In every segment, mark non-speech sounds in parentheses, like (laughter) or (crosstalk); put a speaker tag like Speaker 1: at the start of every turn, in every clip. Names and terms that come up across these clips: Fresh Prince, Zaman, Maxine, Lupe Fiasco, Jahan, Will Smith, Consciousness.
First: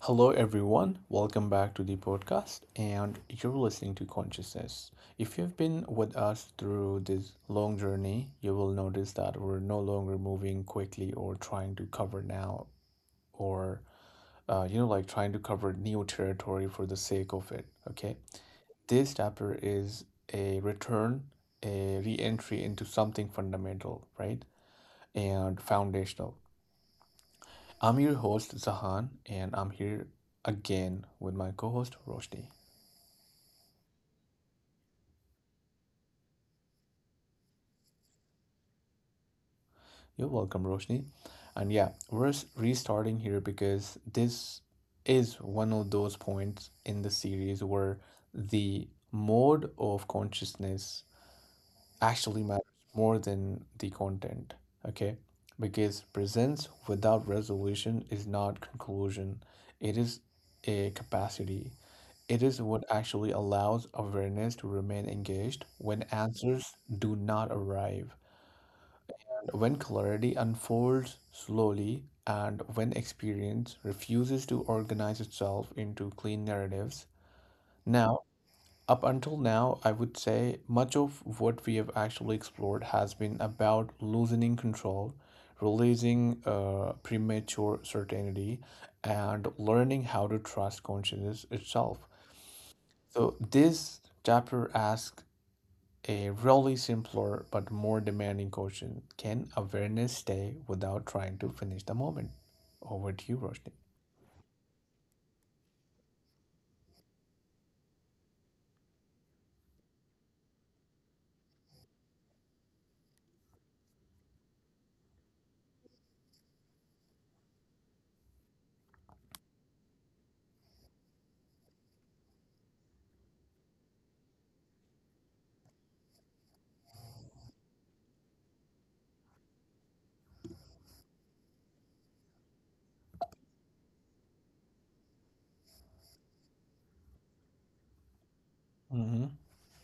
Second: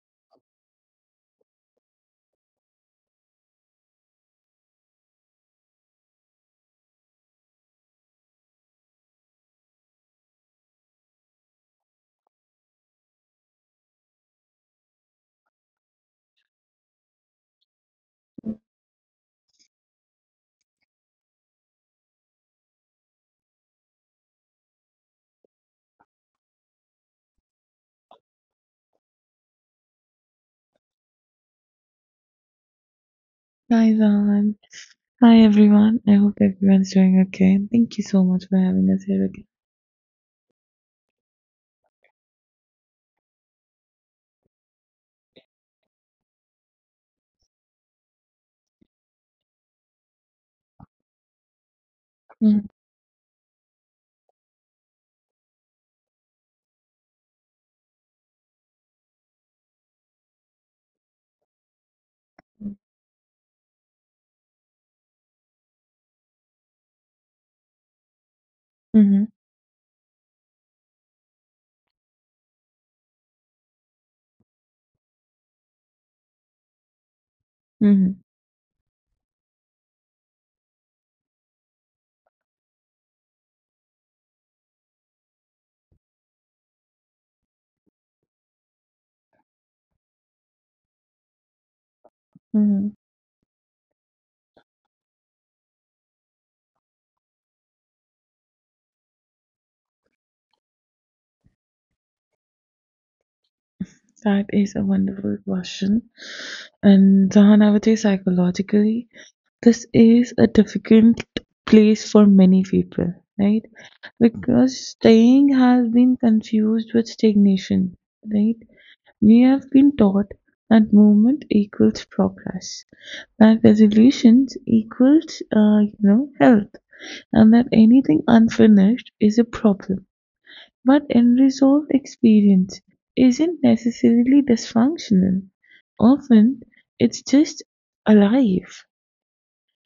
Speaker 1: Hello, everyone. Welcome back to the podcast, and you're listening to Consciousness. If you've been with us through this long journey, you will notice that we're no longer moving quickly or trying to cover now or, trying to cover new territory for the sake of it. Okay. This chapter is a return, a re entry into something fundamental, right? And foundational. I'm your host, Zahan, and I'm here again with my co host, Roshni.
Speaker 2: Hi, Zaman. Hi, everyone. I hope everyone's doing okay. And thank you so much for having us here
Speaker 1: You're welcome, Roshni. And yeah, we're restarting here because this is one of those points in the series where the mode of consciousness actually matters
Speaker 2: again.
Speaker 1: more than the content, okay? Because presence without resolution is not conclusion, it is a capacity. It is
Speaker 2: Mm-hmm.
Speaker 1: what actually allows awareness to remain engaged when answers do not arrive.
Speaker 2: Mm-hmm.
Speaker 1: When clarity unfolds slowly and when experience refuses to organize itself into clean narratives,
Speaker 2: Mm-hmm.
Speaker 1: now, up until now, I would say much of what we have actually explored has been about loosening control, releasing premature certainty, and learning how to trust consciousness itself.
Speaker 2: Mm-hmm.
Speaker 1: So, this chapter asks a really simpler but more demanding question. Can awareness stay without trying to finish the moment? Over to you, Roshni.
Speaker 2: That is a wonderful question. And Zahan, I would say psychologically, this is a difficult place for many people, right? Because staying has been confused with stagnation, right? We have been taught that movement equals progress, that resolutions equals you know, health, and that anything unfinished is a problem. But unresolved experience isn't necessarily dysfunctional. Often, it's just alive.
Speaker 1: Mm-hmm.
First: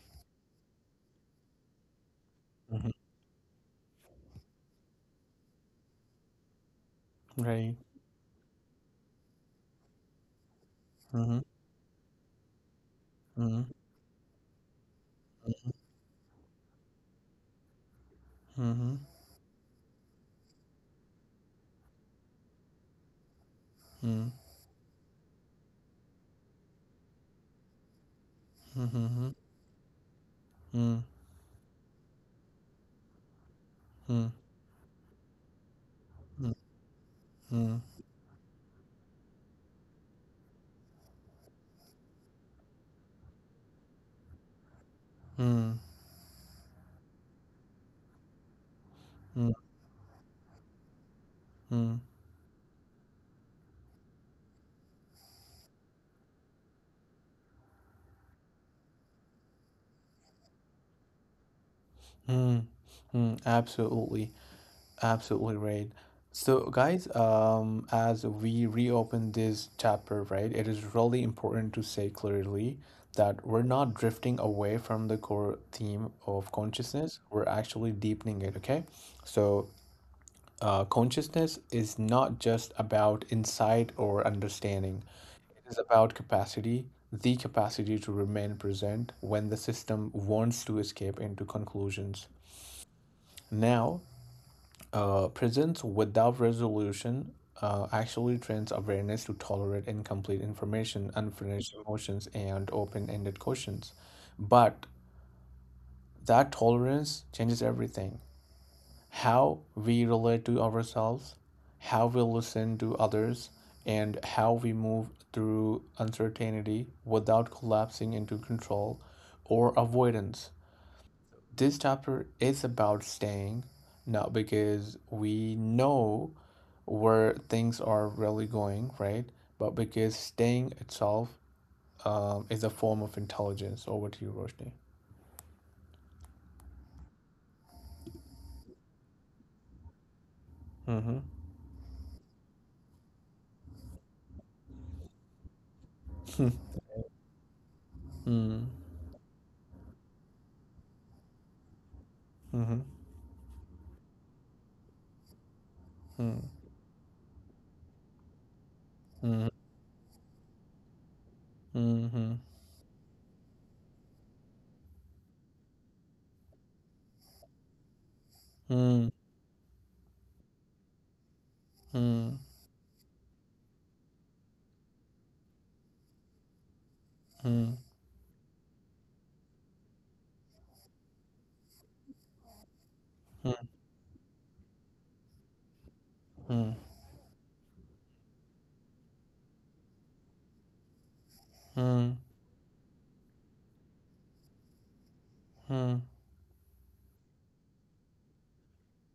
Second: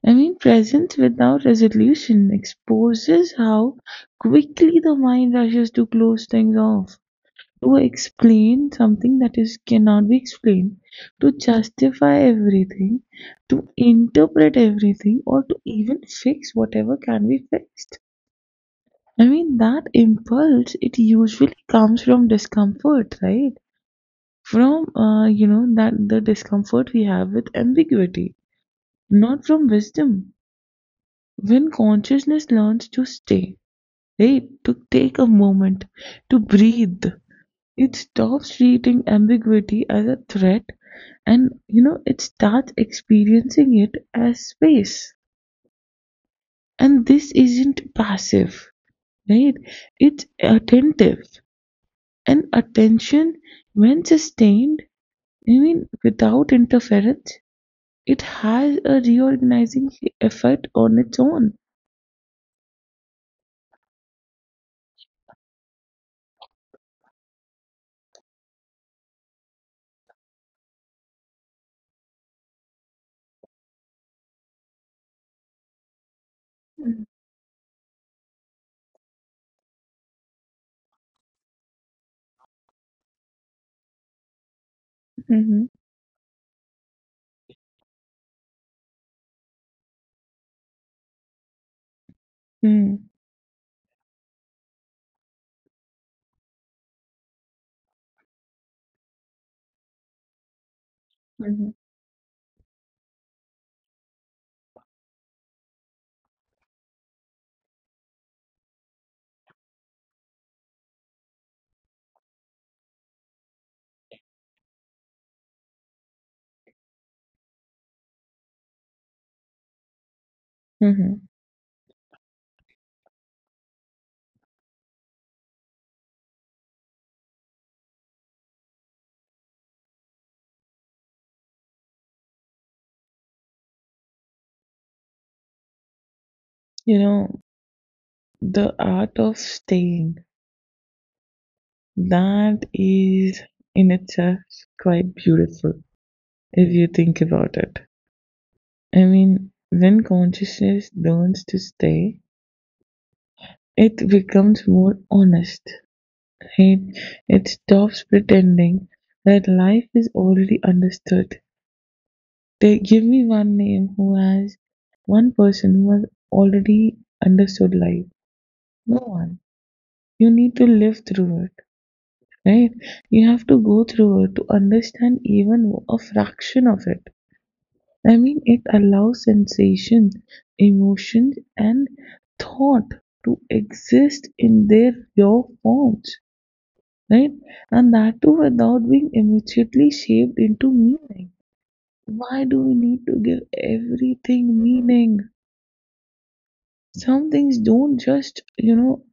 Speaker 2: I mean, presence without resolution
Speaker 1: Mm-hmm.
Speaker 2: exposes how quickly the mind rushes to close things off,
Speaker 1: Right.
Speaker 2: to explain something that is cannot be explained, to
Speaker 1: Mm-hmm.
Speaker 2: justify everything,
Speaker 1: Mm-hmm.
Speaker 2: to interpret everything, or to even fix whatever can be fixed.
Speaker 1: Mm-hmm. Mm-hmm.
Speaker 2: I mean, that impulse, it usually comes from discomfort, right? From, you know, that the discomfort we have with ambiguity,
Speaker 1: Mm-hmm.
Speaker 2: not from wisdom.
Speaker 1: Mm-hmm.
Speaker 2: When consciousness learns to stay, right, to take a moment, to breathe, it stops treating ambiguity as a threat, and you know, it starts experiencing it as space,
Speaker 1: Mm-hmm.
Speaker 2: and this isn't passive,
Speaker 1: Mm-hmm.
Speaker 2: right, it's attentive.
Speaker 1: Mm-hmm.
Speaker 2: And attention, when sustained, I mean without interference, it has a reorganizing effect on its own.
Speaker 1: Mm-hmm. Absolutely. Absolutely right. So, guys, as we reopen this chapter, right, it is really important to say clearly that we're not drifting away from the core theme of
Speaker 2: Mm-hmm.
Speaker 1: consciousness. We're actually deepening it, okay? So, consciousness is not just about insight or understanding,
Speaker 2: Mm.
Speaker 1: it is about capacity, the capacity to remain present when the system wants to escape into conclusions.
Speaker 2: mhm,
Speaker 1: Now, presence without resolution actually trains awareness to tolerate incomplete information,
Speaker 2: mm,
Speaker 1: unfinished
Speaker 2: mhm,
Speaker 1: emotions, and open-ended questions. But that tolerance changes everything. How we relate to ourselves, how we listen to others, and how we move through uncertainty without collapsing into control or avoidance.
Speaker 2: mhm.
Speaker 1: This chapter is about staying, not because we know where things are really going, right? But because staying itself is a form of intelligence. Over to you, Roshni.
Speaker 2: You know, the art of staying,
Speaker 1: Mm-hmm.
Speaker 2: that is in itself quite beautiful if
Speaker 1: (laughs)
Speaker 2: you think about it.
Speaker 1: Mm-hmm.
Speaker 2: I mean, when consciousness learns to stay, it becomes more honest. And it stops pretending
Speaker 1: Mm-hmm.
Speaker 2: that life is already understood.
Speaker 1: Mm-hmm.
Speaker 2: They give me one name who has, one person who has already understood life. No
Speaker 1: Mm-hmm.
Speaker 2: one. You need to live through it,
Speaker 1: Mm-hmm.
Speaker 2: right? You have to go through it to understand even a fraction of it. I mean, it allows sensation, emotions, and thought to exist in their raw forms,
Speaker 1: Mm-hmm.
Speaker 2: right? And that too without being immediately shaped into meaning.
Speaker 1: Mm-hmm.
Speaker 2: Why do we need to give everything meaning? Some things don't just, you know,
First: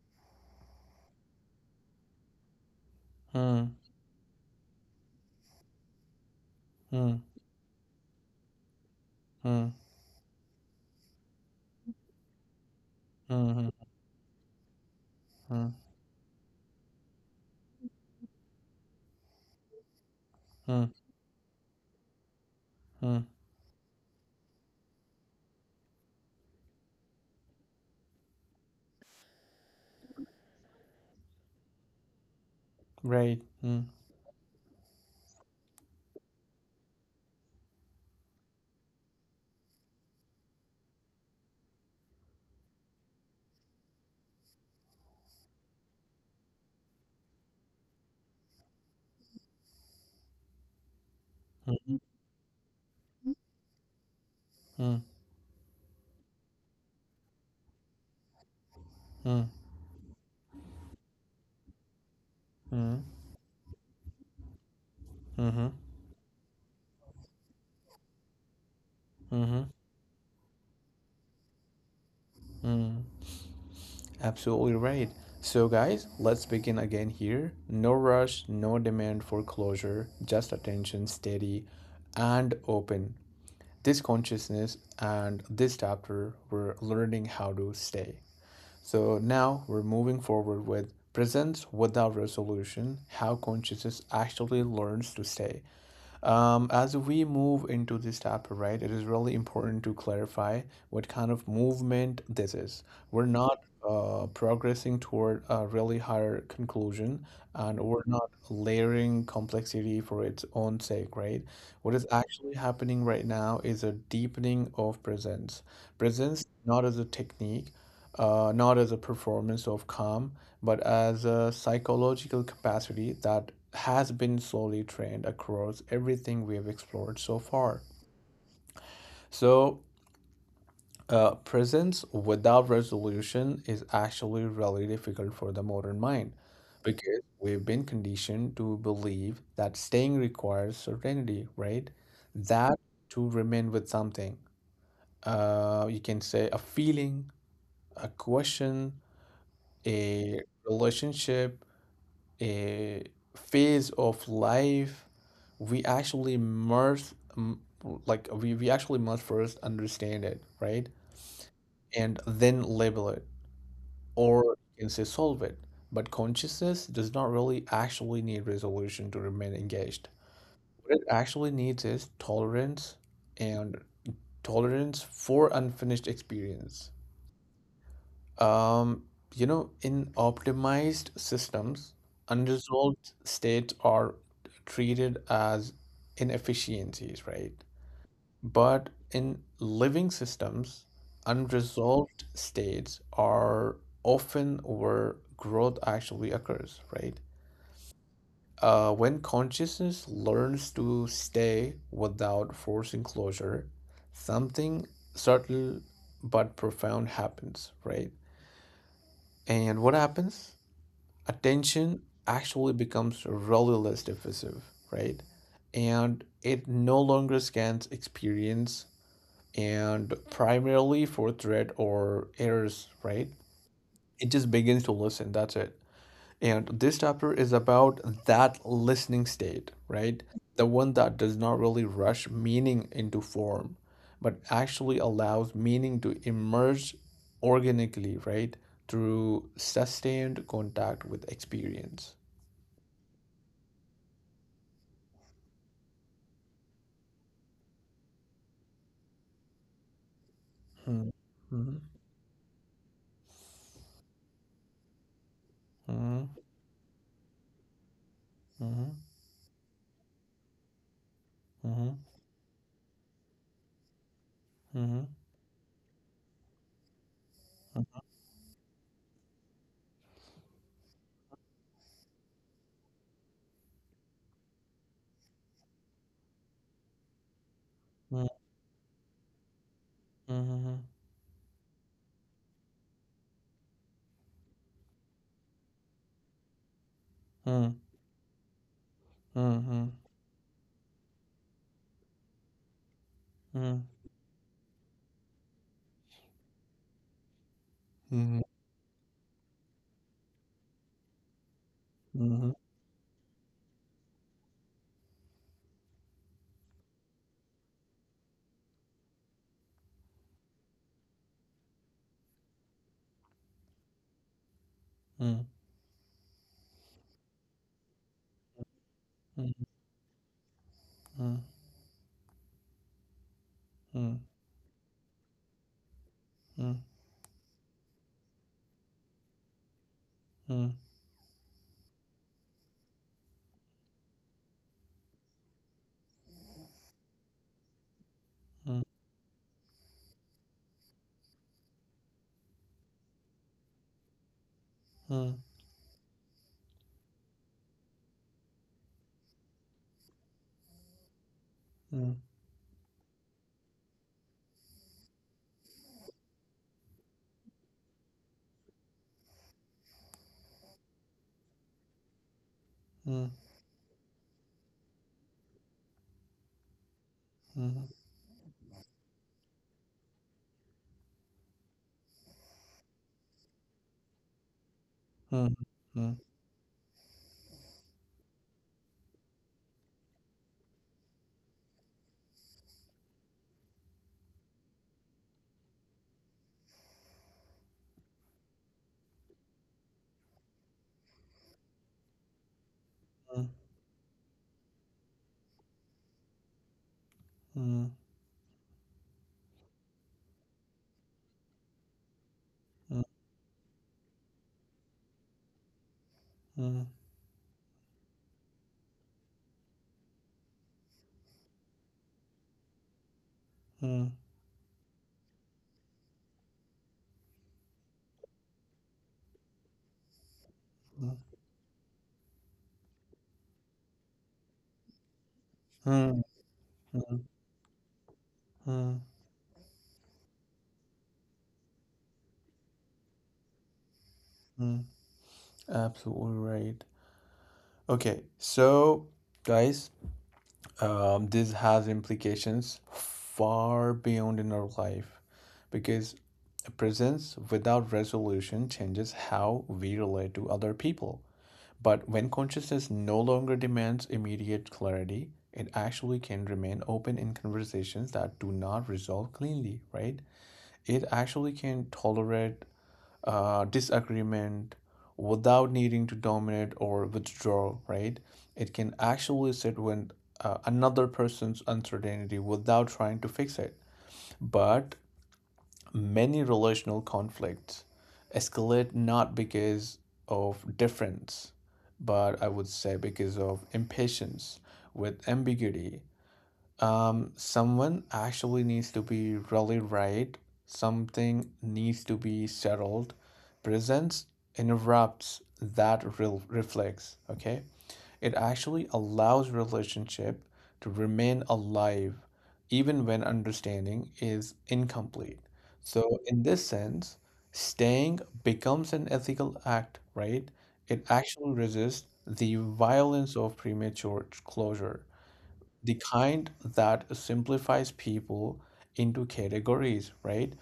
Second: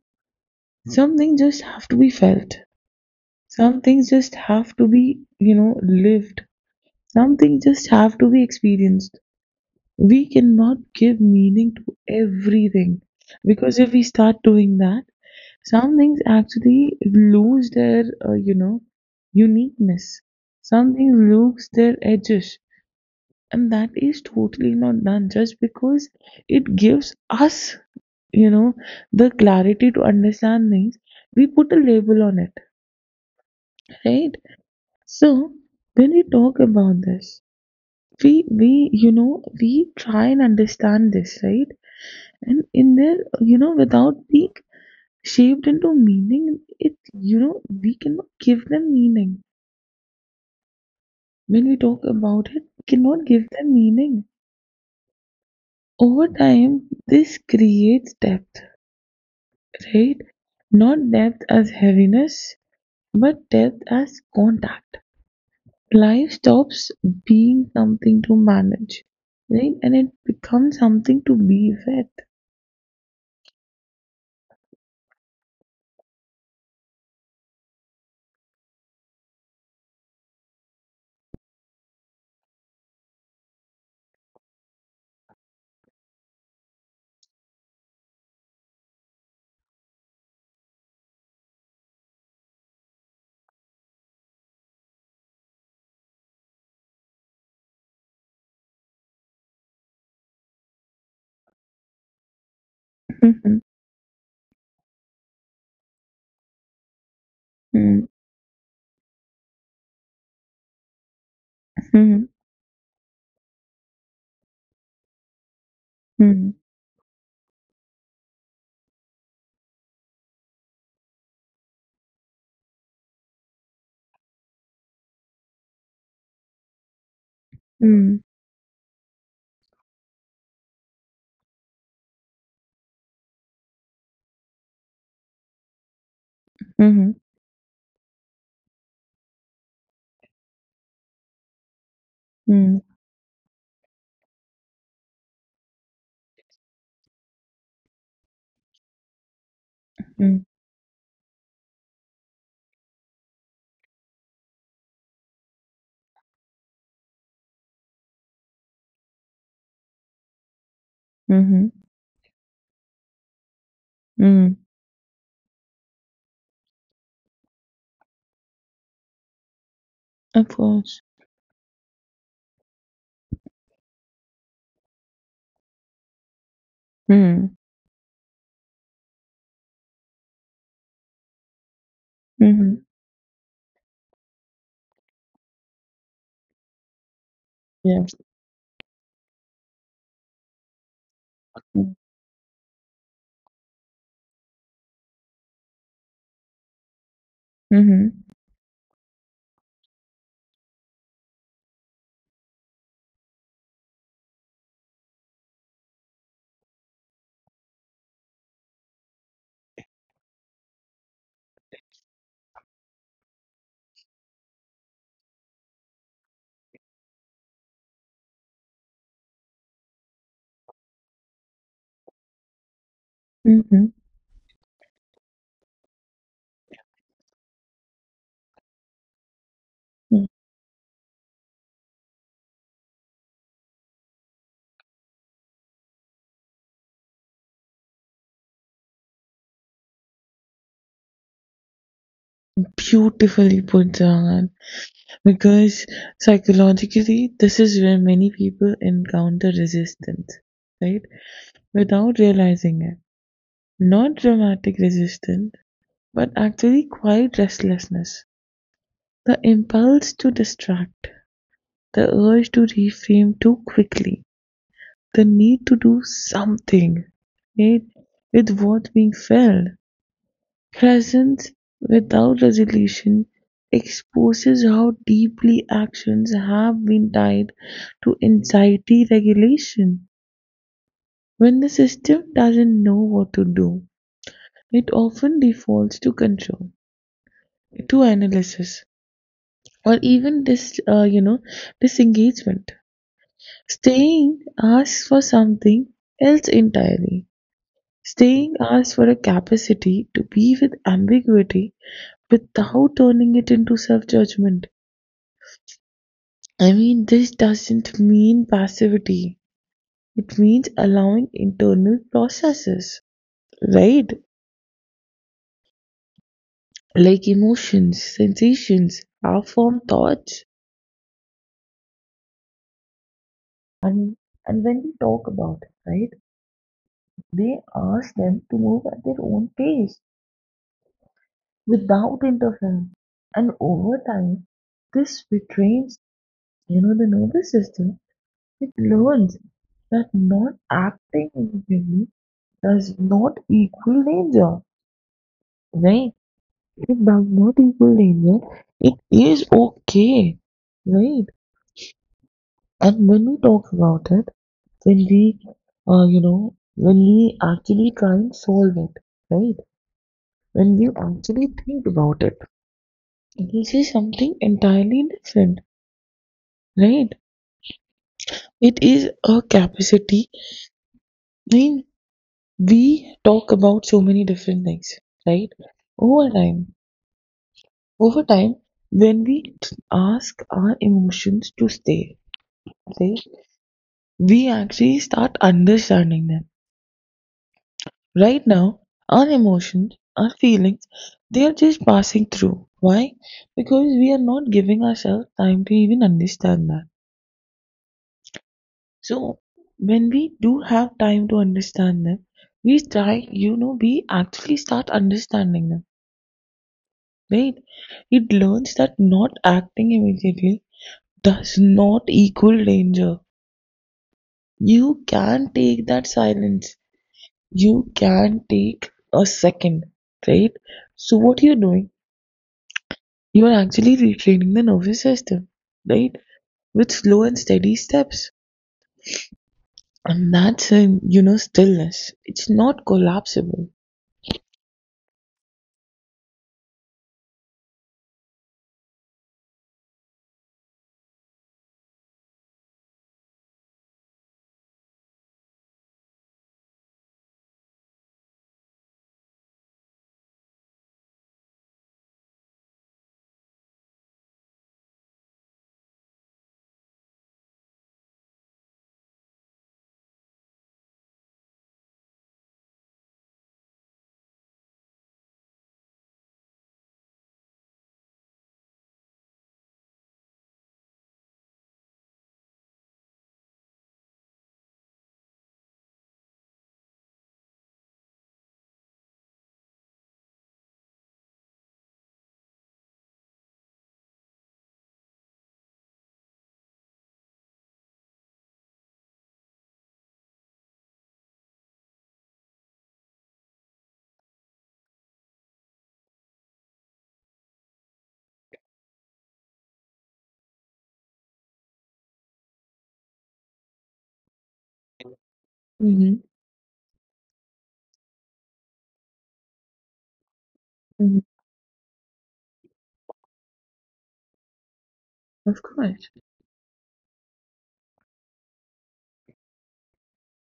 Speaker 2: some things just have to be felt. Some things just have to be, you know, lived.
Speaker 1: Mm-hmm.
Speaker 2: Some things just have to be experienced. We cannot give meaning to everything
Speaker 1: Mm-hmm.
Speaker 2: because if we start doing that, some things actually lose their, you know, uniqueness. Some
Speaker 1: Mm-hmm.
Speaker 2: things lose their edges.
Speaker 1: Mm-hmm.
Speaker 2: And that is totally not done just because it gives us, you know, the clarity to understand things. We put a label on it,
Speaker 1: Right. Mm-hmm.
Speaker 2: right? So when we talk about this, you know, we try and understand this, right? And in there, you know, without being shaped into meaning, it, you know, we cannot give them meaning. When we
Speaker 1: Mm-hmm.
Speaker 2: talk about it, we cannot give them meaning. Over time, this creates depth, right, not depth as heaviness,
Speaker 1: Mm-hmm.
Speaker 2: but depth as contact.
Speaker 1: Mm-hmm.
Speaker 2: Life stops being something to manage,
Speaker 1: Mm-hmm.
Speaker 2: right, and it becomes something to be with.
Speaker 1: Mm, absolutely right. So, guys, let's begin again here. No rush, no demand for closure, just attention steady and open. This consciousness and this chapter, we're learning how to stay. So, now we're moving forward with presence without resolution, how consciousness actually learns to stay. As we move into this chapter, right, it is really important to clarify what kind of movement this is. We're not
Speaker 2: Mhm,
Speaker 1: progressing toward a really higher conclusion, and we're
Speaker 2: mm,
Speaker 1: not layering complexity for its own sake, right? What is
Speaker 2: mhm,
Speaker 1: actually happening right now is a deepening of presence. Presence
Speaker 2: mm,
Speaker 1: not as a technique, not as a performance of calm, but as a psychological capacity that has been slowly trained across everything we have explored so far.
Speaker 2: mm,
Speaker 1: So, presence without resolution is actually really difficult for the modern mind
Speaker 2: mhm,
Speaker 1: because we've been conditioned to believe that staying requires certainty, right? That
Speaker 2: mm,
Speaker 1: to remain with something. You can say a feeling, a question, a
Speaker 2: mm,
Speaker 1: relationship, a phase of life, we actually must mm, we actually must first understand it, right?
Speaker 2: mhm,
Speaker 1: And then label it or
Speaker 2: mm.
Speaker 1: you can say solve it. But consciousness does not really actually need resolution to remain engaged.
Speaker 2: Of
Speaker 1: What it
Speaker 2: course.
Speaker 1: actually needs is tolerance and tolerance for unfinished experience.
Speaker 2: Mm,
Speaker 1: Um, in optimized systems,
Speaker 2: mhm.
Speaker 1: unresolved states are treated as inefficiencies, right?
Speaker 2: Yes.
Speaker 1: But in living systems,
Speaker 2: Mm,
Speaker 1: unresolved states are often where growth actually occurs, right?
Speaker 2: Mhm.
Speaker 1: When consciousness learns to stay without forcing closure, something subtle but profound happens, right? And what happens? Attention actually becomes really less diffusive, right? And it no longer scans experience and primarily for threat or errors, right?
Speaker 2: Mhm.
Speaker 1: It just begins to listen. That's it. And this chapter is about that listening state, right?
Speaker 2: mm.
Speaker 1: The one that does not really rush meaning into form, but actually allows meaning to emerge organically, right? Through sustained contact with experience.
Speaker 2: Beautifully put, Jahan. Because psychologically, this is where many people encounter resistance, right?
Speaker 1: Mhm, mhm,
Speaker 2: Without realizing it. Not dramatic resistance, but
Speaker 1: mhm,
Speaker 2: actually quiet restlessness.
Speaker 1: mhm,
Speaker 2: The impulse to distract,
Speaker 1: mhm,
Speaker 2: the urge to reframe too quickly,
Speaker 1: mhm,
Speaker 2: the need to do something, right, with what being felt. Presence without resolution exposes how deeply actions have been tied to
Speaker 1: mhm,
Speaker 2: anxiety regulation.
Speaker 1: mhm,
Speaker 2: When the system doesn't know what to do, it often defaults to control,
Speaker 1: mhm,
Speaker 2: to analysis,
Speaker 1: mhm, mhm, mhm,
Speaker 2: or even this you know, disengagement.
Speaker 1: mhm,
Speaker 2: Staying asks for something else entirely.
Speaker 1: mhm, mhm, mhm, mhm, mhm, mhm, mhm, mhm, mhm, mhm, mhm, mhm, mhm, mhm, mhm,
Speaker 2: Staying asks for a capacity to be with ambiguity
Speaker 1: mhm, mhm,
Speaker 2: without turning it into self-judgment. I mean this doesn't mean passivity, it means allowing internal processes, right, like emotions, sensations, our formed thoughts. and and when we talk about it, right, they asked them to move at their own pace without interference. And over time, this retrains, you know, the nervous system. It learns that not acting immediately does not equal danger, right? It does not equal danger. It is okay, right? And when we talk about it, when we, you know, when we actually try and solve it, right? When we actually think about it,
Speaker 1: mhm,
Speaker 2: this is something entirely different, right? It is a capacity. I mean, we talk about so many different things, right? Over time, over time, when we ask our emotions to stay, okay, we actually start understanding them. Right now, our emotions, our feelings, they are just passing through. Why? Because we are not giving ourselves time to even understand that. So when we do have time to understand them, we try, you know, we actually start understanding them, right? It learns that not acting immediately does not equal danger.
Speaker 1: mhm,
Speaker 2: You can take that silence. You can take a second, right? So what you're doing, you are actually retraining the nervous system, right? With slow and steady steps.
Speaker 1: mhm,
Speaker 2: And that's in, you know, stillness. It's not collapsible.
Speaker 1: mhm. Absolutely right. Okay, so guys, this has implications far beyond in our life because a presence without resolution changes how we relate to other people. But when consciousness no longer demands immediate clarity, it actually can remain open in conversations that do not resolve cleanly, right? It actually can tolerate disagreement without needing to dominate or withdraw, right? It can actually sit with another person's uncertainty without trying to fix it. But many relational conflicts escalate not because of difference, but I would say because of impatience with ambiguity. Someone actually needs to be really right. Something needs to be settled. Presence interrupts that real reflex, okay? It actually allows relationship to remain alive even when understanding is incomplete. So
Speaker 2: Hmm.
Speaker 1: in this sense, staying becomes an ethical act, right? It actually resists the violence of premature closure,
Speaker 2: Of
Speaker 1: the
Speaker 2: course.
Speaker 1: kind that simplifies people into categories, right?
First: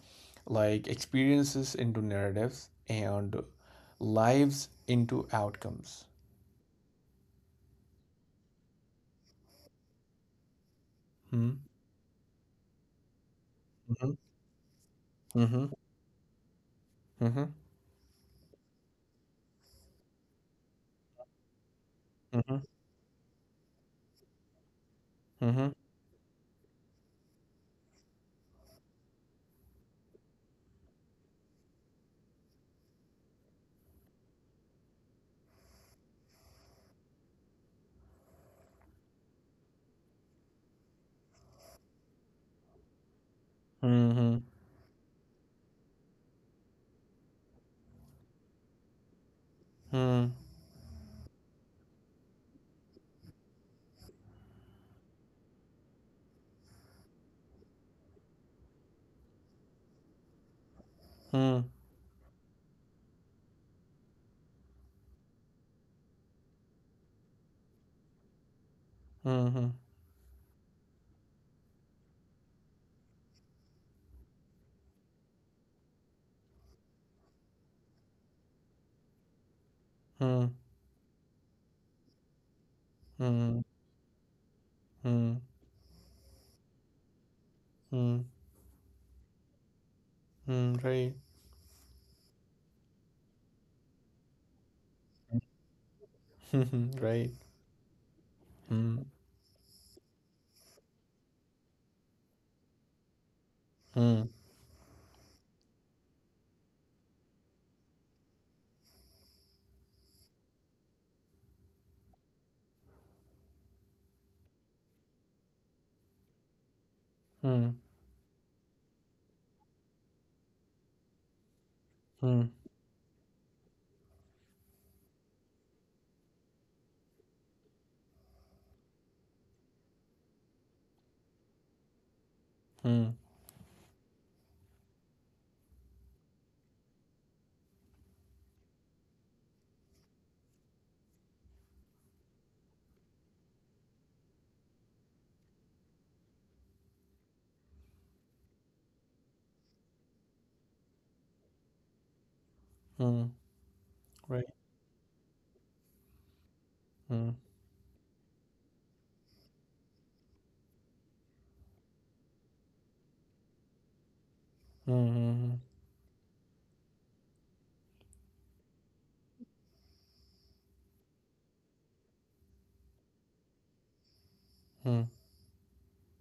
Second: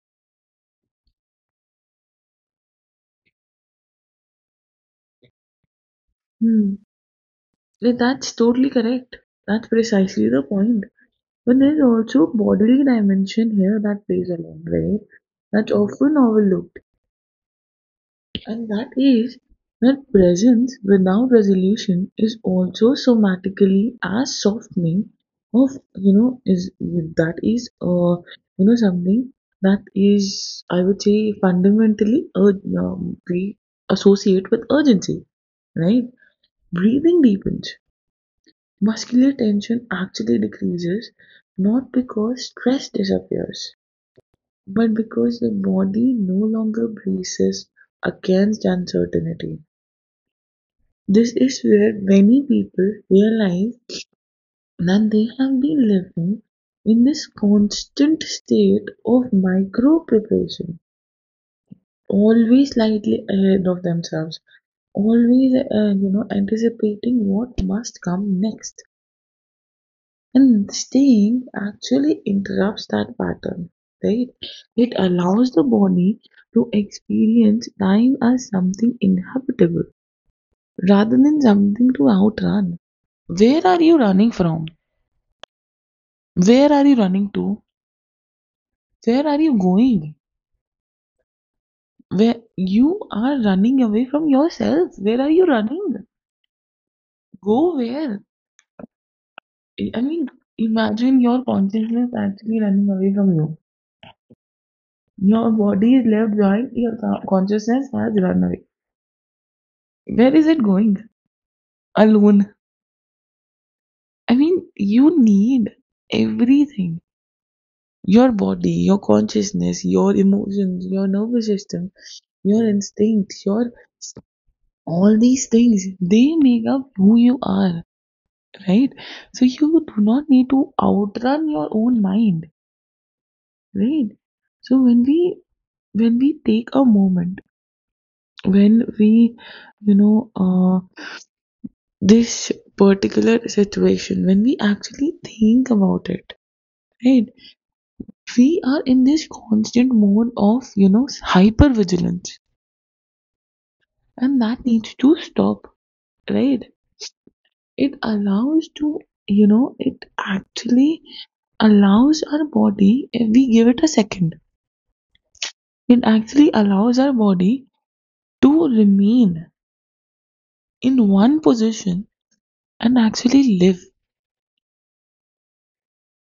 Speaker 1: Like experiences into narratives and lives into outcomes.
Speaker 2: Hmm. Yeah, that's totally correct. That's precisely the point.
Speaker 1: Hmm.
Speaker 2: But there's also a bodily dimension here that
Speaker 1: Hmm.
Speaker 2: plays along, right?
Speaker 1: Hmm.
Speaker 2: That's often overlooked.
Speaker 1: Hmm.
Speaker 2: And that is that presence without resolution is also somatically as softening
Speaker 1: Hmm.
Speaker 2: of, you know, is that is you know, something that is, I would say, fundamentally we associate with urgency, right? Breathing deepens. Muscular tension actually decreases, not because stress disappears,
Speaker 1: Hmm. Hmm.
Speaker 2: but because the body no longer braces against uncertainty.
Speaker 1: Hmm.
Speaker 2: This is where many people realize that they have been living in this constant state of micro preparation,
Speaker 1: Hmm.
Speaker 2: always slightly ahead of themselves, always, you know, anticipating what must come next.
Speaker 1: Hmm.
Speaker 2: And staying actually interrupts that pattern, right? It allows the body to experience time as something inhabitable
Speaker 1: Hmm.
Speaker 2: rather than something to outrun.
Speaker 1: Hmm.
Speaker 2: Where are you running from?
Speaker 1: Hmm.
Speaker 2: Where are you running to?
Speaker 1: Hmm.
Speaker 2: Where are you going?
Speaker 1: Hmm. Right.
Speaker 2: Where you are running away from yourself. Where are you running?
Speaker 1: (laughs) Right.
Speaker 2: Go where?
Speaker 1: Hmm.
Speaker 2: I mean, imagine your consciousness actually running away from you.
Speaker 1: Hmm.
Speaker 2: Your body is left behind, your consciousness has run away. Where is it going? Alone. I mean, you need everything:
Speaker 1: Hmm.
Speaker 2: your body, your consciousness, your emotions, your nervous system,
Speaker 1: Hmm.
Speaker 2: your instincts, your, all these things, they make up who you are, right? So, you do not need to outrun your own mind,
Speaker 1: Hmm.
Speaker 2: right? So, when we, take a moment, when we, you know, this particular situation, when we actually think about it, right? We are in this constant mode of, you know, hyper vigilance,
Speaker 1: Hmm.
Speaker 2: and
Speaker 1: Right.
Speaker 2: that needs to stop, right?
Speaker 1: Hmm.
Speaker 2: It allows to, you know, it actually allows our body, if we give it a second,
Speaker 1: Hmm.
Speaker 2: it actually allows our body to remain in one position and actually live.
Speaker 1: Hmm.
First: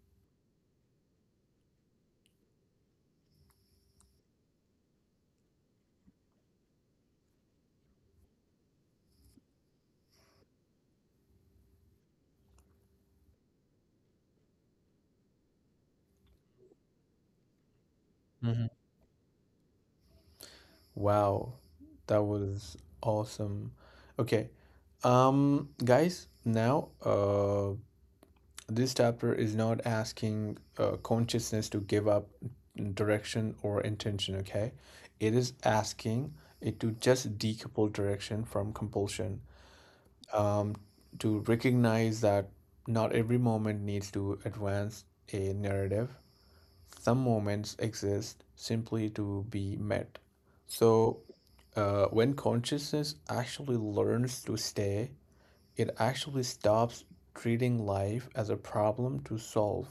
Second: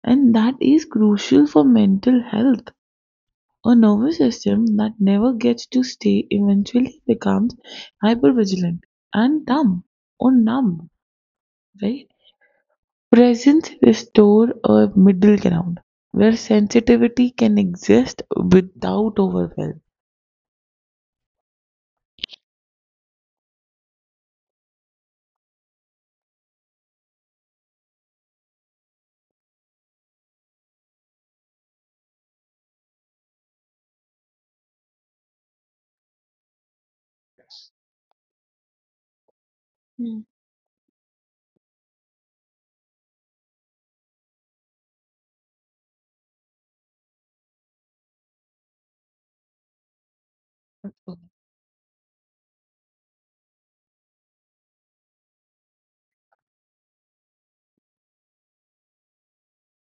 Speaker 2: And that is crucial for mental health. A nervous system that never gets to stay eventually becomes hypervigilant and dumb or numb, right? Presence restore a middle ground where sensitivity can exist
Speaker 1: Hmm.
Speaker 2: without overwhelm.
Speaker 1: Wow, that was awesome. Okay, guys, now this chapter is not asking consciousness to give up direction or intention, okay? It is asking it to just decouple direction from compulsion,
Speaker 2: Mm,
Speaker 1: um, to recognize that not every moment needs to advance a narrative. Some moments exist simply to be met. So, when consciousness actually learns to stay, it actually stops treating life as a problem to solve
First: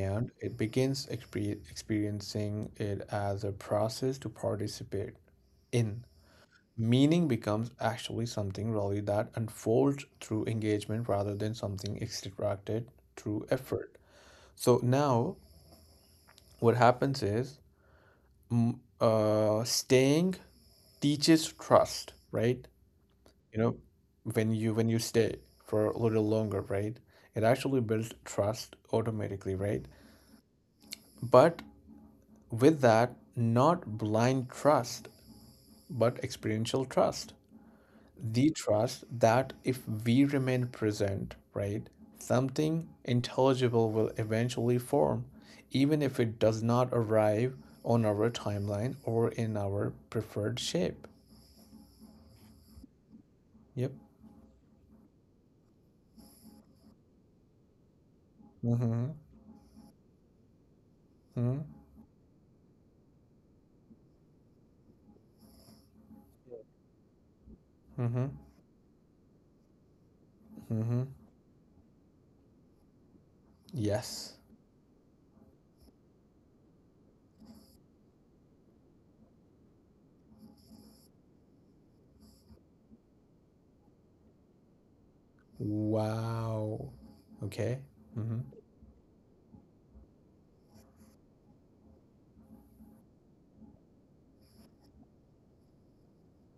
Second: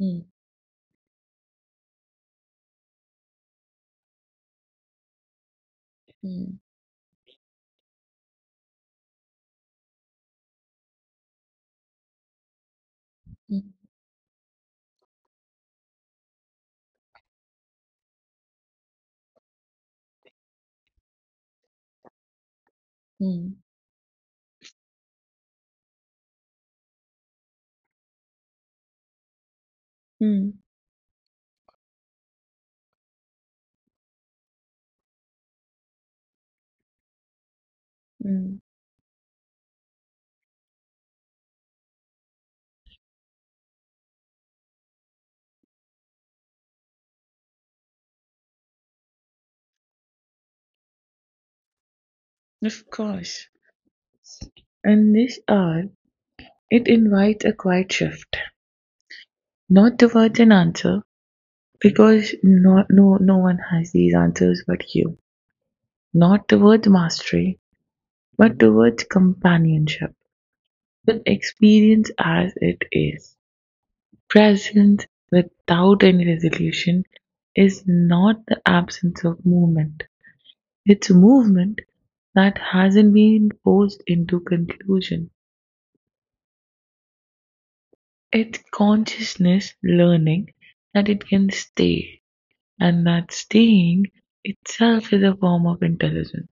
Speaker 2: mm,
Speaker 1: it begins experiencing it as a process to participate in.
Speaker 2: mm,
Speaker 1: Meaning becomes actually something really that unfolds through engagement rather than something extracted through
Speaker 2: mm,
Speaker 1: effort. So now what happens is mm, staying teaches trust, right?
Speaker 2: mm,
Speaker 1: You know, when you stay for a little longer, right? It actually builds trust automatically, right?
Speaker 2: mm,
Speaker 1: But with that, not blind trust, but experiential trust. The
Speaker 2: mm.
Speaker 1: trust that if we remain present, right, something intelligible will eventually form, even if it does not arrive on our timeline or in our preferred shape.
Speaker 2: Of course.
Speaker 1: Yep.
Speaker 2: And this hour, it invites a quiet shift,
Speaker 1: Mm-hmm.
Speaker 2: not towards an answer,
Speaker 1: Mm-hmm.
Speaker 2: because no, no, no one has these answers but you. Not towards mastery,
Speaker 1: Mm-hmm.
Speaker 2: but towards companionship,
Speaker 1: Mm-hmm.
Speaker 2: with experience as it is.
Speaker 1: Yes.
Speaker 2: Presence without any resolution is not the absence of movement. It's movement that hasn't been forced into conclusion.
Speaker 1: Wow. Okay. Mm-hmm.
Speaker 2: It's consciousness learning that it can stay, and that staying itself is a form of intelligence.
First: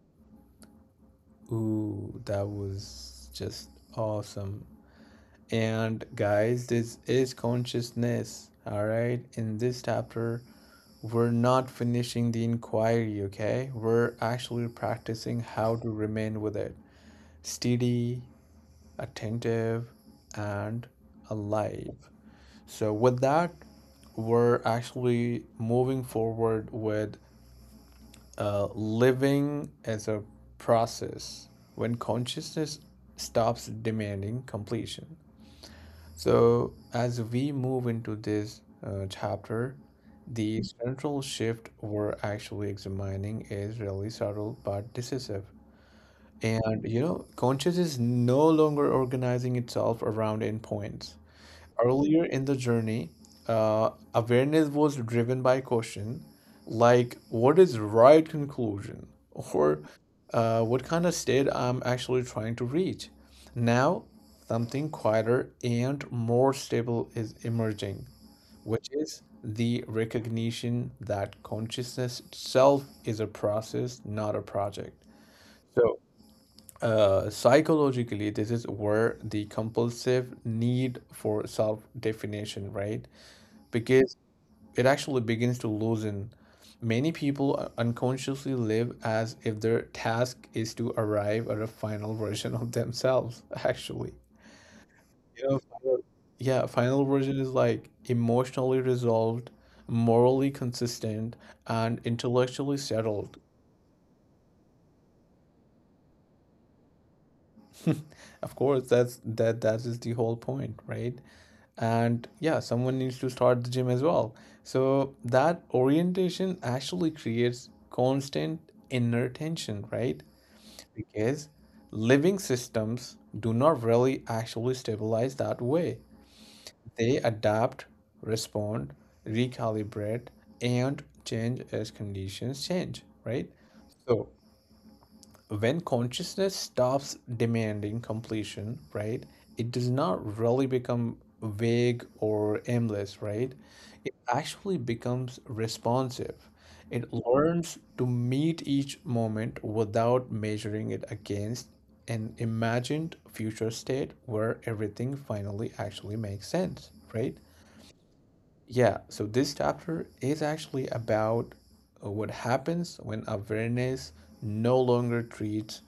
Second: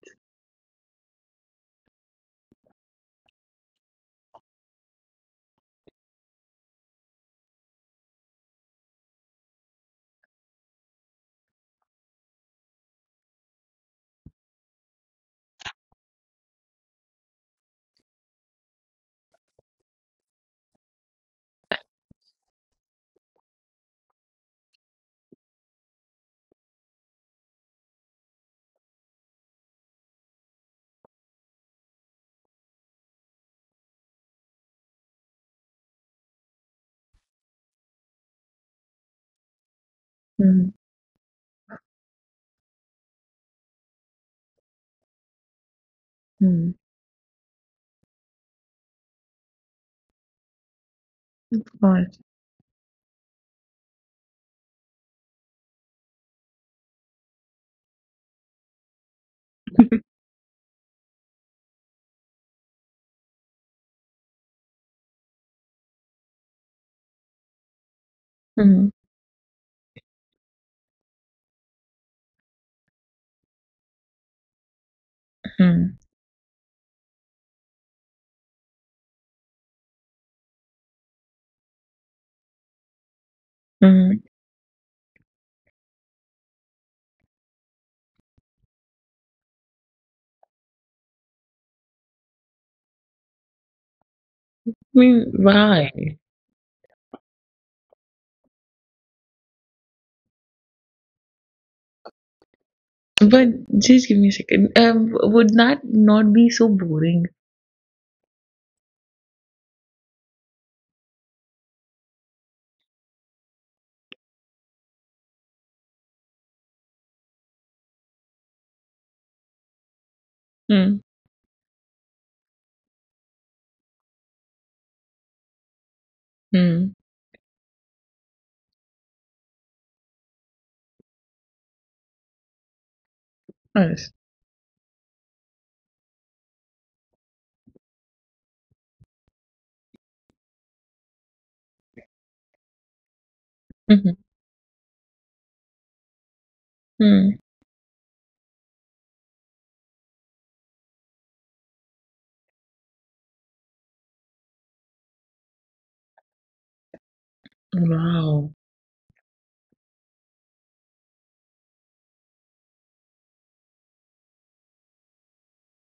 Speaker 1: Ooh, that was just awesome. And guys, this is consciousness. All right. In this chapter, we're not finishing the inquiry, okay? We're actually practicing how to remain with it steady, attentive, and alive. So, with that, we're actually moving forward with living as a process when consciousness stops demanding completion. So, as we move into this chapter, the central shift we're actually examining is really subtle but decisive.
Speaker 2: Mm-hmm.
Speaker 1: And consciousness is no longer organizing itself around endpoints.
Speaker 2: Of course.
Speaker 1: Earlier in the journey, awareness was driven by caution, like what is right conclusion or
Speaker 2: (laughs)
Speaker 1: what kind of state I'm actually trying to reach. Now, something quieter and more stable is emerging, which
Speaker 2: Mhm,
Speaker 1: is the recognition that consciousness itself is a process, not a project.
Speaker 2: mhm,
Speaker 1: So, psychologically, this is where the compulsive need for self-definition, right? Because
Speaker 2: mhm.
Speaker 1: it actually begins to loosen. Many people unconsciously live as if their task is to arrive at a final version of themselves, (laughs) actually.
Speaker 2: I mean,
Speaker 1: You know,
Speaker 2: why?
Speaker 1: final- yeah, final version is like emotionally resolved, morally consistent, and intellectually settled.
Speaker 2: But just give me a second. Would that not be so boring?
Speaker 1: (laughs) Of course, that is the whole point, right? And yeah, someone needs to start the gym as well. So that orientation actually creates constant inner tension, right?
Speaker 2: Hmm.
Speaker 1: Because living systems do not really actually stabilize that way.
Speaker 2: Hmm.
Speaker 1: They adapt, respond, recalibrate, and change as conditions change, right?
Speaker 2: Yes.
Speaker 1: So when consciousness stops demanding completion, right, it does not really become vague or aimless, right?
Speaker 2: Mm-hmm.
Speaker 1: It actually becomes responsive. It
Speaker 2: Hmm.
Speaker 1: learns to meet each moment without measuring it against an imagined future state where everything finally actually makes sense, right?
Speaker 2: Wow.
Speaker 1: Yeah, so this chapter is actually about what happens when awareness no longer treats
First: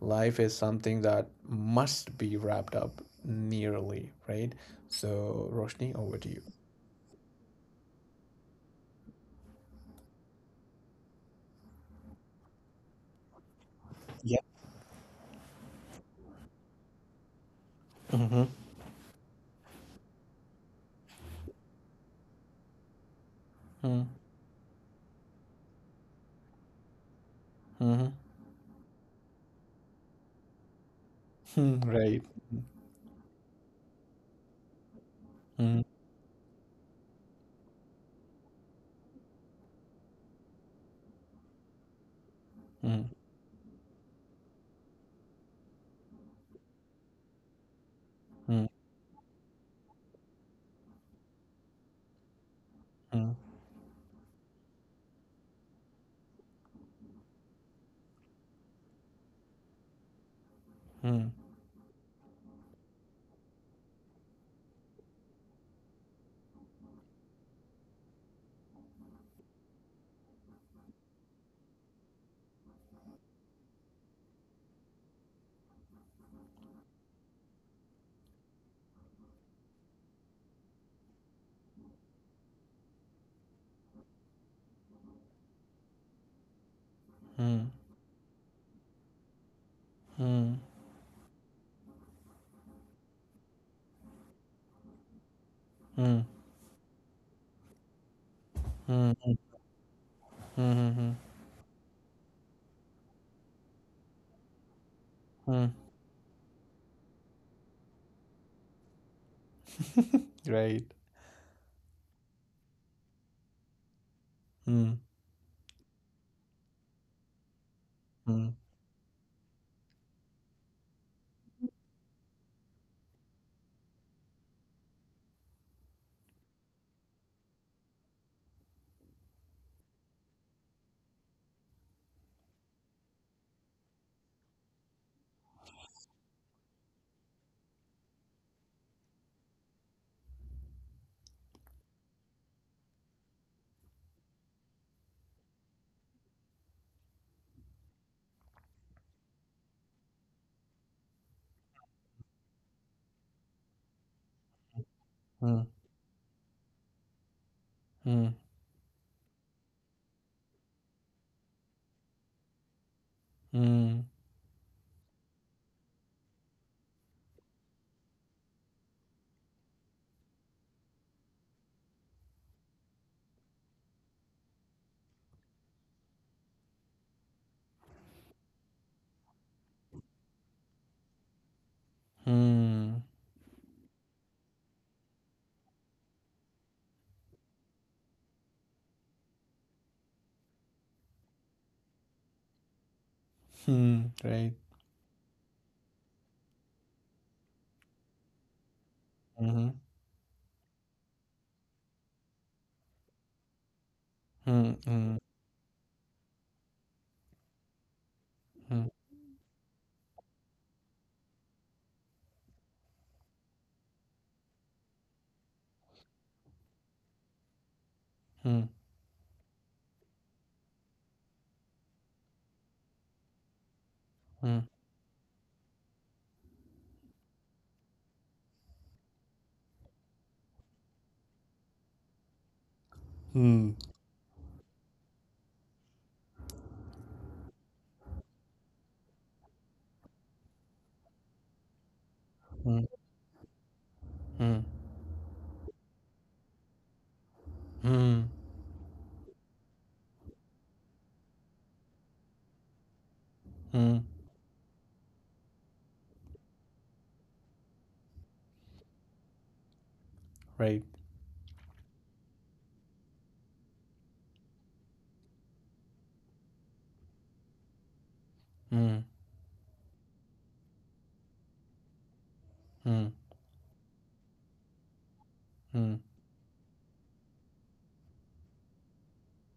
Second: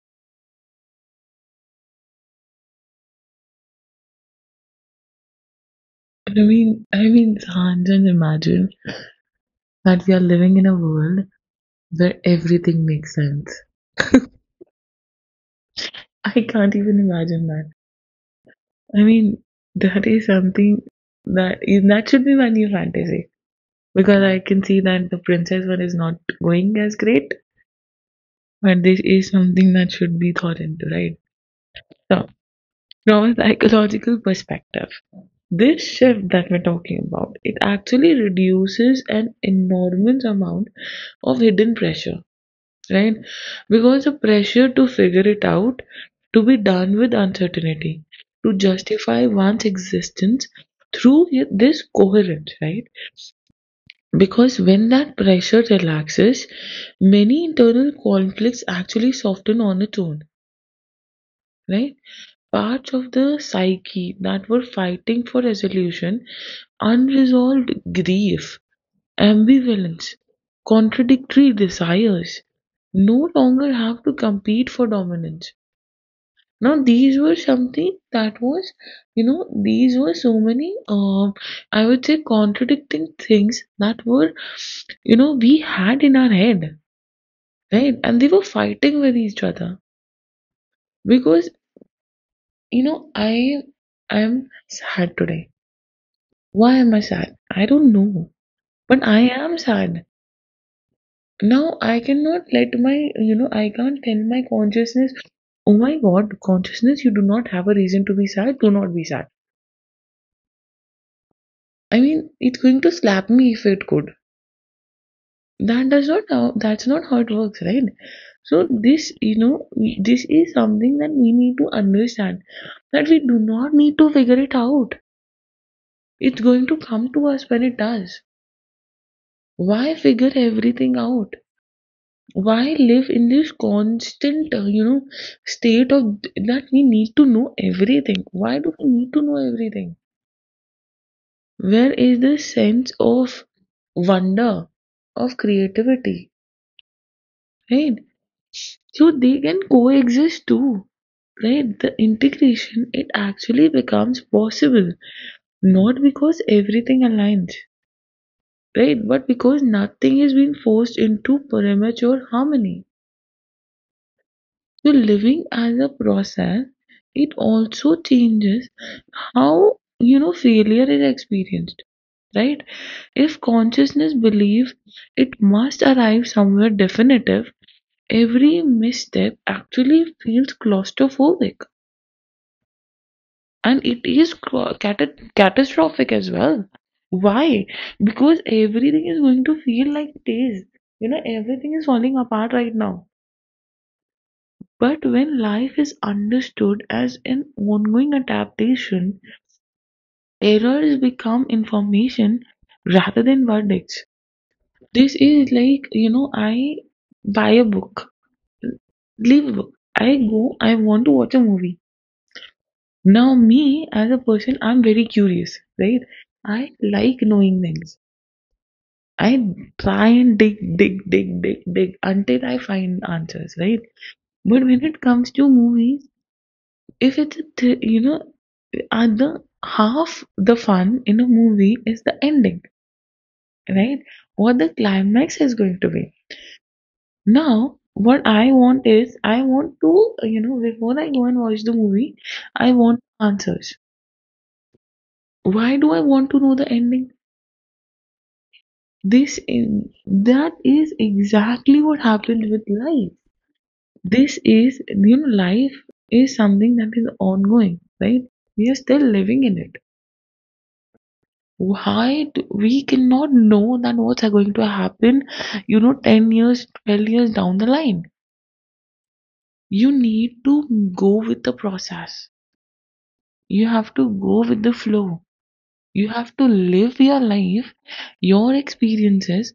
Speaker 1: life as something that must be wrapped up nearly, right? So, Roshni, over to
Speaker 2: And
Speaker 1: you.
Speaker 2: I mean, can't just imagine that we are living in a world where everything makes sense.
Speaker 1: Yeah.
Speaker 2: I can't even imagine that.
Speaker 1: Mm-hmm.
Speaker 2: I mean, that is something that is that should be my new fantasy,
Speaker 1: Mm-hmm.
Speaker 2: because I can see that the princess one is not going as great,
Speaker 1: (laughs)
Speaker 2: but this is something that should be thought into, right?
Speaker 1: Hmm. Right.
Speaker 2: So, from a psychological perspective,
Speaker 1: Mm-hmm.
Speaker 2: this shift that we're talking about, it actually reduces an enormous amount of hidden pressure, right?
Speaker 1: (laughs)
Speaker 2: Because the pressure to figure it out, to be done with uncertainty, to justify one's existence through this coherence, right? Because when that pressure relaxes, many internal conflicts actually soften on its own, right? Parts of the psyche that were fighting for resolution, unresolved grief, ambivalence, contradictory desires, no longer have to compete for dominance. Now, these were something that was, you know, these were so many, I would say, contradicting things that were, you know, we had in our head, right? And they were fighting with each other
Speaker 1: Mm-hmm.
Speaker 2: because, you know, I am sad today.
Speaker 1: Mm-hmm.
Speaker 2: Why am I sad? I don't know. But I
Speaker 1: Mm-hmm.
Speaker 2: am sad.
Speaker 1: Mm-hmm.
Speaker 2: Now I cannot let my, you know, I can't tell my consciousness,
Speaker 1: Mm-hmm.
Speaker 2: oh my God, consciousness, you do not have a reason to be sad. Do not be sad.
Speaker 1: Right.
Speaker 2: I mean, it's going to slap me if it could.
Speaker 1: Mm-hmm.
Speaker 2: That does not how, that's not how it works, right? So this, you know, this is something that we need to understand, that we do not need to figure it out. It's going to come to us when it does. Why figure everything out? Why live in this constant, you know, state of that we need to know everything? Why do we need to know everything? Where is the sense of wonder, of creativity, right? So they can coexist too, right? The integration, it actually becomes possible, not because everything aligns,
Speaker 1: Mm-hmm.
Speaker 2: right? But because nothing is being forced into premature harmony. So living as a process, it also changes how, you know, failure is experienced, right? If consciousness believes it must arrive somewhere definitive, every misstep actually feels claustrophobic,
Speaker 1: Mm-hmm.
Speaker 2: and it is catastrophic as well. Why? Because everything is going to feel like it is. You know, everything is falling apart right now.
Speaker 1: Hmm, right.
Speaker 2: But when life is understood as an ongoing adaptation,
Speaker 1: Mhm.
Speaker 2: errors become information rather than verdicts.
Speaker 1: Hmm,
Speaker 2: This
Speaker 1: hmm,
Speaker 2: is like, you know, I buy a book,
Speaker 1: hmm,
Speaker 2: leave a book. I go, I want to watch a movie. Now, me as a person, I'm very curious, right? I like knowing things.
Speaker 1: hmm,
Speaker 2: I try and dig until I find answers, right?
Speaker 1: hmm,
Speaker 2: But when it comes to movies, if it's a you know, at the, half the fun in a movie is the ending,
Speaker 1: hmm,
Speaker 2: right? What the climax is going to be. Now what I want is, I want to, you know, before I go and watch the movie, I
Speaker 1: hmm,
Speaker 2: want answers.
Speaker 1: hmm,
Speaker 2: Why do I want to know the ending?
Speaker 1: hmm,
Speaker 2: This is, that is exactly what happened with life.
Speaker 1: hmm,
Speaker 2: This is, you know, life is something that is ongoing, right? We are still living in it.
Speaker 1: right.
Speaker 2: Why do, we cannot know that what's going to happen, you know, 10 years, 12 years down the line.
Speaker 1: Hmm,
Speaker 2: You need to go with the process.
Speaker 1: hmm,
Speaker 2: You have to go with the flow.
Speaker 1: hmm,
Speaker 2: You have to live your life, your experiences,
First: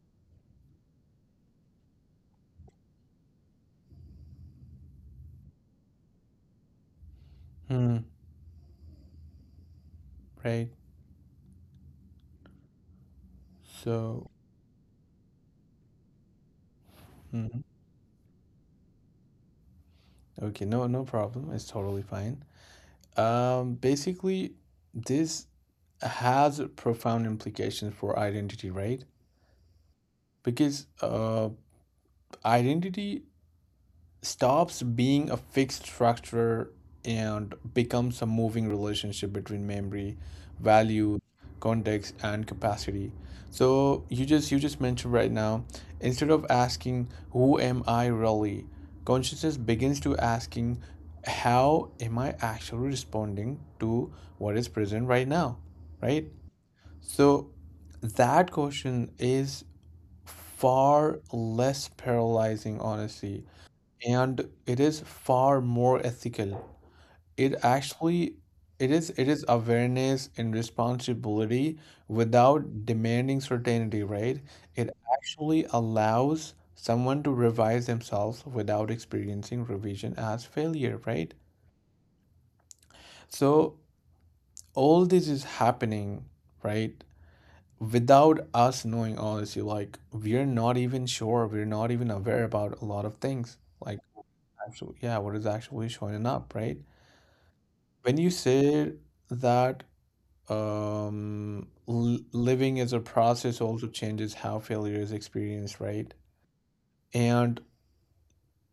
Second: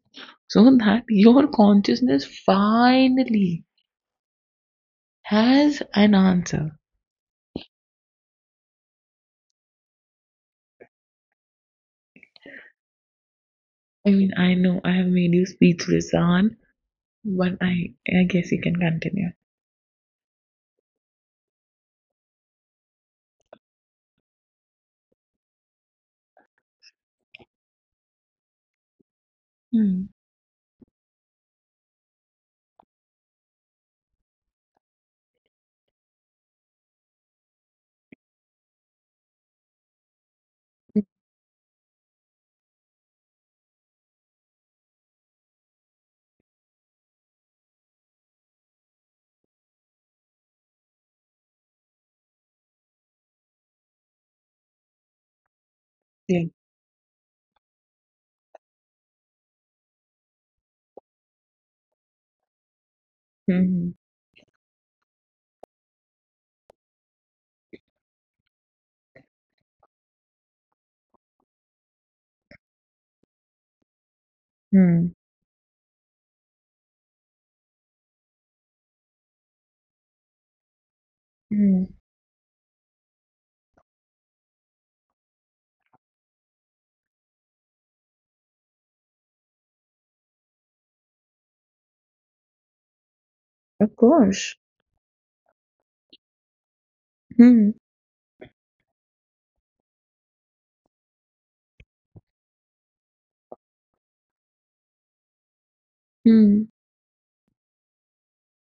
Speaker 2: so that your consciousness finally has an answer.
Speaker 1: hmm, right.
Speaker 2: I
Speaker 1: So,
Speaker 2: mean, I know I have made you speechless, Zan, but
Speaker 1: mhm.
Speaker 2: I I guess you can continue.
Speaker 1: Okay, no, no problem. It's totally fine. Basically, this has profound implications for identity, right?
Speaker 2: Hmm.
Speaker 1: Because identity stops being a fixed structure and becomes a moving relationship between memory, value, context, and capacity. So you just mentioned right now, instead of asking who am I really, consciousness begins to asking how am I actually responding to what is present right now, right?
Speaker 2: Yeah.
Speaker 1: So that question is far less paralyzing honestly,
Speaker 2: Mhm.
Speaker 1: and it is far more ethical. It actually it is it is awareness and responsibility without demanding certainty, right? It
Speaker 2: Mm.
Speaker 1: actually allows someone to revise themselves without experiencing revision as failure, right?
Speaker 2: Mm.
Speaker 1: So all this is happening, right, without us knowing, honestly, like we're not even sure, we're not even aware about a lot of things,
Speaker 2: Of
Speaker 1: like
Speaker 2: course.
Speaker 1: actually, yeah, what is actually showing up, right?
Speaker 2: Mm.
Speaker 1: When you say that living as a process also changes how failure is experienced, right?
Speaker 2: Mm.
Speaker 1: And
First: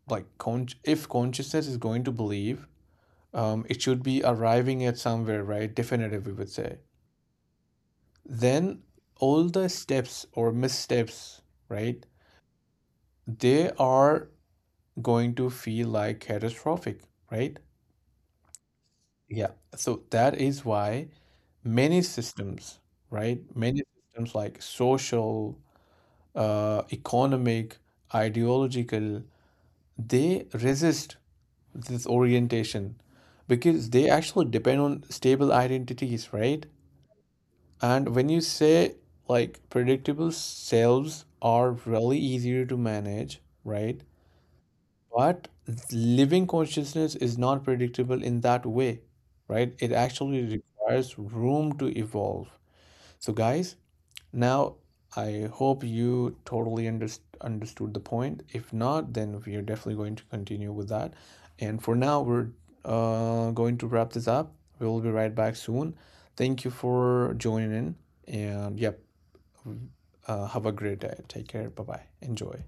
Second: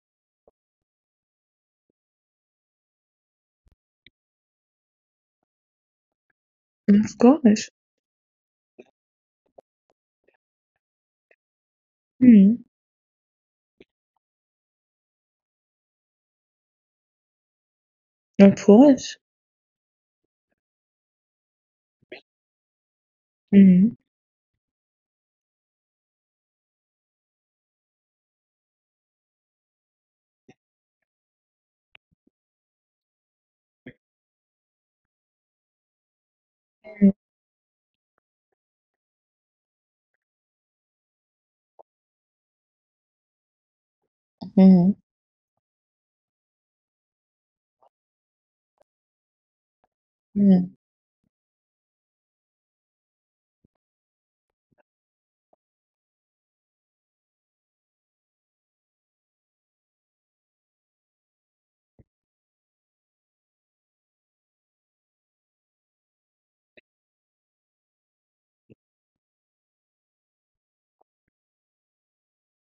Speaker 1: like, if consciousness is going to believe, it should be arriving at somewhere, right? Definitive, we would say.
Speaker 2: Of course.
Speaker 1: Then all the steps or missteps, right?
Speaker 2: Mm.
Speaker 1: They are going to feel like catastrophic, right?
Speaker 2: Of course.
Speaker 1: Yeah. So that is why many systems, right? Many
Speaker 2: Mm.
Speaker 1: systems like social, economic, ideological, they resist this orientation because they actually depend on stable identities, right?
Speaker 2: Mm.
Speaker 1: And when you say like predictable selves are really easier to manage, right?
Speaker 2: Mm.
Speaker 1: But living consciousness is not predictable in that way, right? It actually
Speaker 2: Mm.
Speaker 1: requires room to evolve. So, guys, now, I hope you totally understood the point. If not, then we are definitely going to continue with that. And for now, we're going to wrap this up. We will be right back soon. Thank you for joining in. And yep, have a great day. Take care. Bye bye. Enjoy.